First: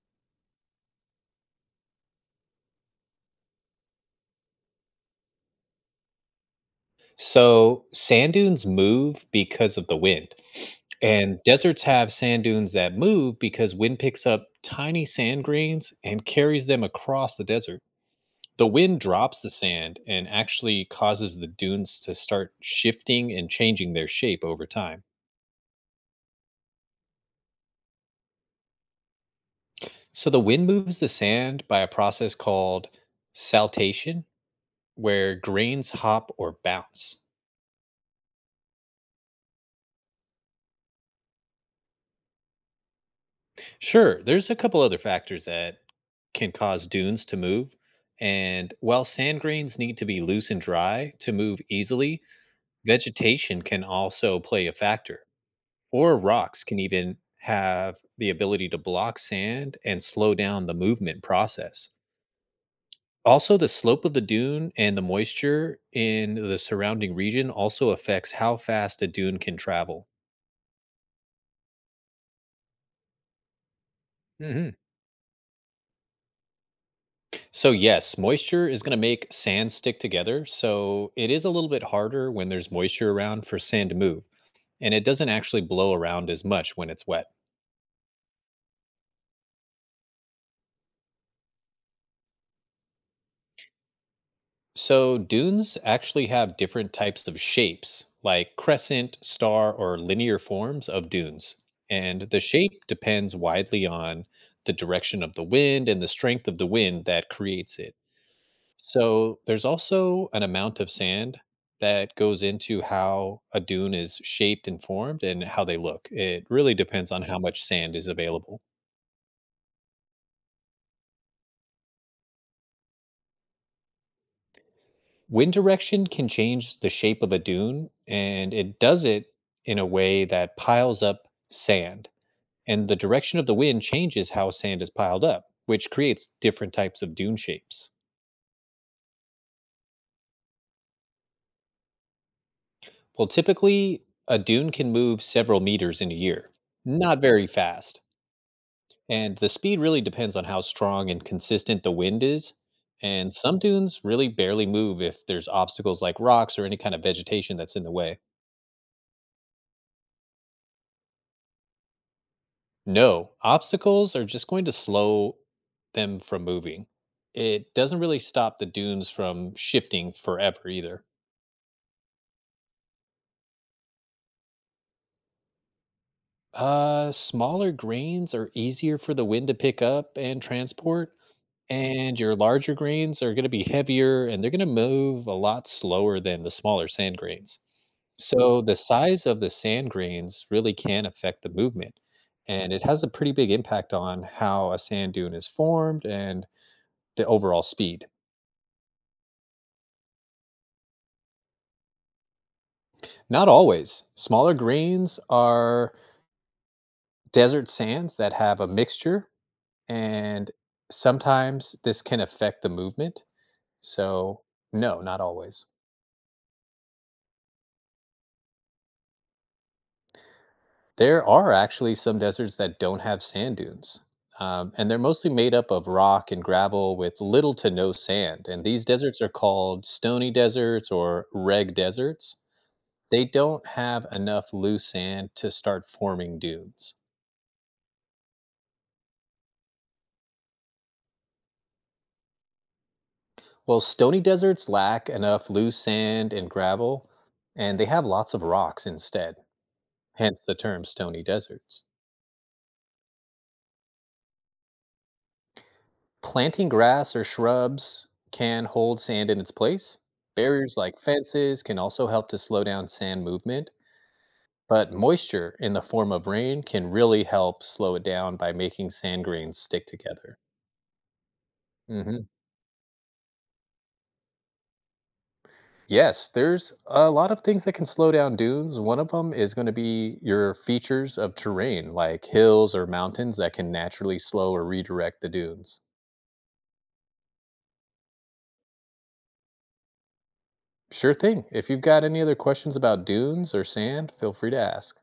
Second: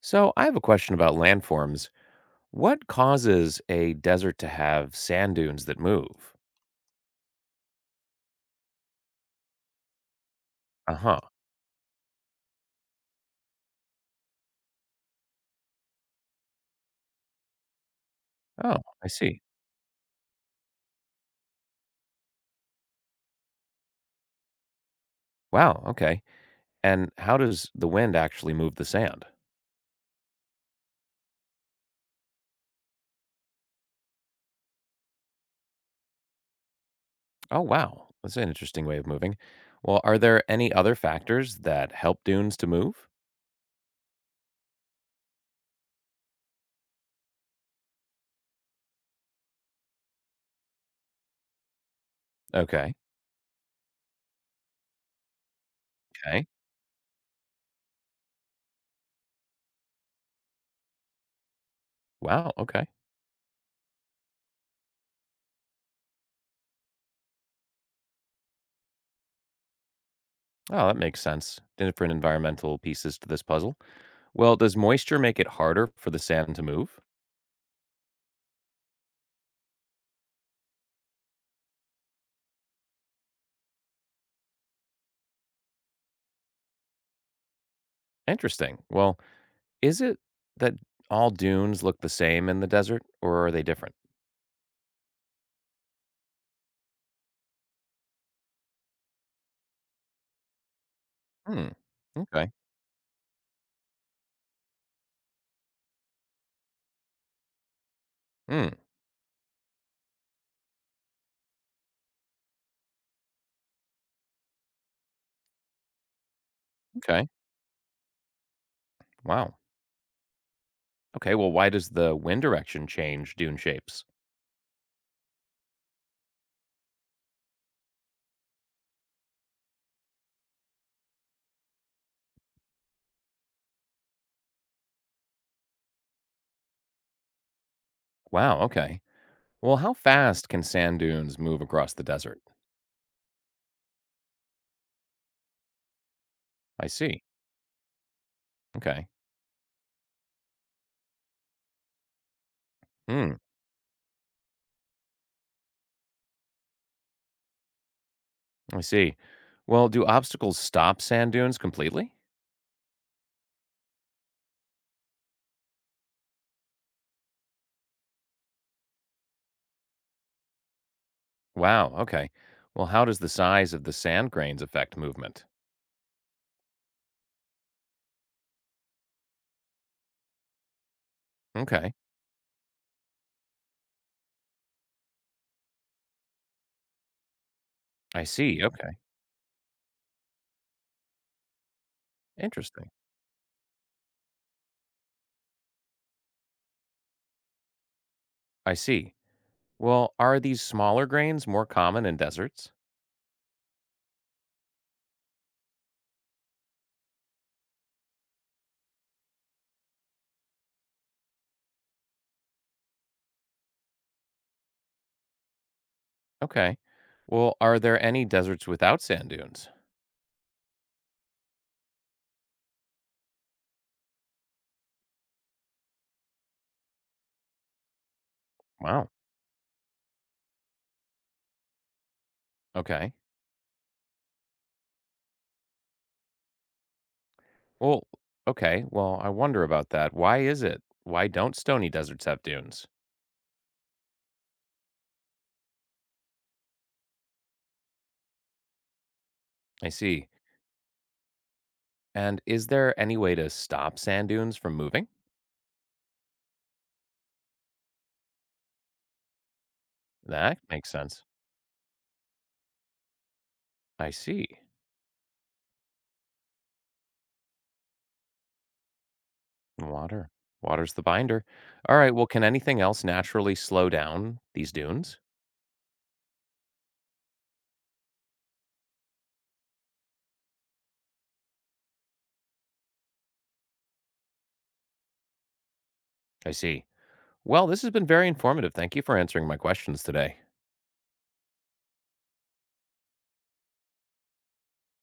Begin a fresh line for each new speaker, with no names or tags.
So, I have a question about landforms. What causes a desert to have sand dunes that move?
So sand dunes move because of the wind. Mm.
Uh huh.
And deserts have sand dunes that move because wind picks up tiny sand grains and carries them across the desert. The
Oh,
wind
I
drops
see.
the sand and actually causes the dunes to start shifting and changing their shape over time.
Wow. Okay. And how does the wind actually move the sand?
So the wind moves the sand by a process called saltation, where grains hop or bounce.
Oh, wow. That's an interesting way of moving. Well, are there any other factors that help dunes to move?
Sure, there's a couple other factors that can cause dunes to move. And while sand grains need to be loose and dry to move easily,
Okay.
vegetation can also play a factor. Or
Okay.
rocks can even have the ability to block sand and slow down the movement process.
Wow. Okay.
Also, the slope of the dune and the moisture in the surrounding region also affects how fast a dune can travel.
Oh, that makes sense. Different environmental pieces to this puzzle. Well, does
Mhm.
moisture make it harder for the sand to move?
So, yes, moisture is going to make sand stick together. So, it is a little bit harder when there's moisture around for sand to move, and it doesn't actually blow around as much when it's wet.
Interesting. Well, is it that all dunes look the same in the desert, or are they different?
So, dunes actually have different types of shapes, like crescent, star, or linear forms of dunes.
Hmm.
And the
Okay.
shape depends widely on the direction of the wind and the strength of the wind that creates it.
Hmm.
So there's also an amount of sand that goes into how a dune is shaped and formed and how they look. It really depends on
Okay.
how much sand is available.
Wow. Okay. Well, why does the wind direction change dune shapes?
Wind direction can change the shape of a dune, and it does it in a way that piles up sand. And the direction of the wind changes how sand is piled up, which creates different types of dune shapes.
Wow. Okay. Well, how fast can sand dunes move across the desert?
Well, typically, a dune can move several meters in a year,
I
not
see.
very fast.
Okay.
And the speed really depends on how strong and consistent the wind is. And
Hmm.
some dunes really barely move if there's obstacles like rocks or any kind of vegetation that's in the way.
I see. Well, do obstacles stop sand dunes completely?
No, obstacles are just going to slow them from moving. It doesn't really stop the dunes from shifting forever either.
Wow. Okay. Well, how does the size of the sand grains affect movement?
Smaller grains are easier for the wind to pick up and transport,
Okay.
and your larger grains are going to be heavier and they're going to move a lot slower than the smaller sand grains.
I
So
see.
the
Okay.
size of the sand grains really can affect the movement, and it
Interesting.
has a pretty big impact on how a sand dune is formed and the overall speed.
I see. Well, are these smaller grains more common in deserts?
Not always. Smaller grains are desert sands that have a mixture, and sometimes this can affect the movement. So, no, not always.
Okay. Well, are there any deserts without sand dunes?
There are actually some deserts that don't have sand dunes, and they're mostly made up of rock and gravel with little to no sand. And these
Wow.
deserts are called stony deserts or reg deserts.
Okay.
They don't have enough loose sand to start forming dunes.
Well, okay. Well, I wonder about that. Why is it? Why don't stony deserts have dunes?
Well, stony deserts lack enough loose sand and gravel, and they have lots of rocks instead,
I see.
hence the term stony deserts.
And is there any way to stop sand dunes from moving?
Planting grass or shrubs can hold sand in its place.
That
Barriers
makes
like
sense.
fences can also help to slow down sand movement,
I see.
but moisture in the form of rain can really help slow it down by making sand grains stick
Water.
together.
Water's the binder. All right. Well,
Hmm.
can anything else naturally slow down these dunes?
Yes, there's a lot of things that can slow down dunes. One of them is going to be your features of terrain, like hills or mountains that can naturally slow or redirect the dunes.
I see. Well, this has been very informative. Thank you for answering my questions today.
Sure thing. If you've got any other questions about dunes or sand, feel free to ask.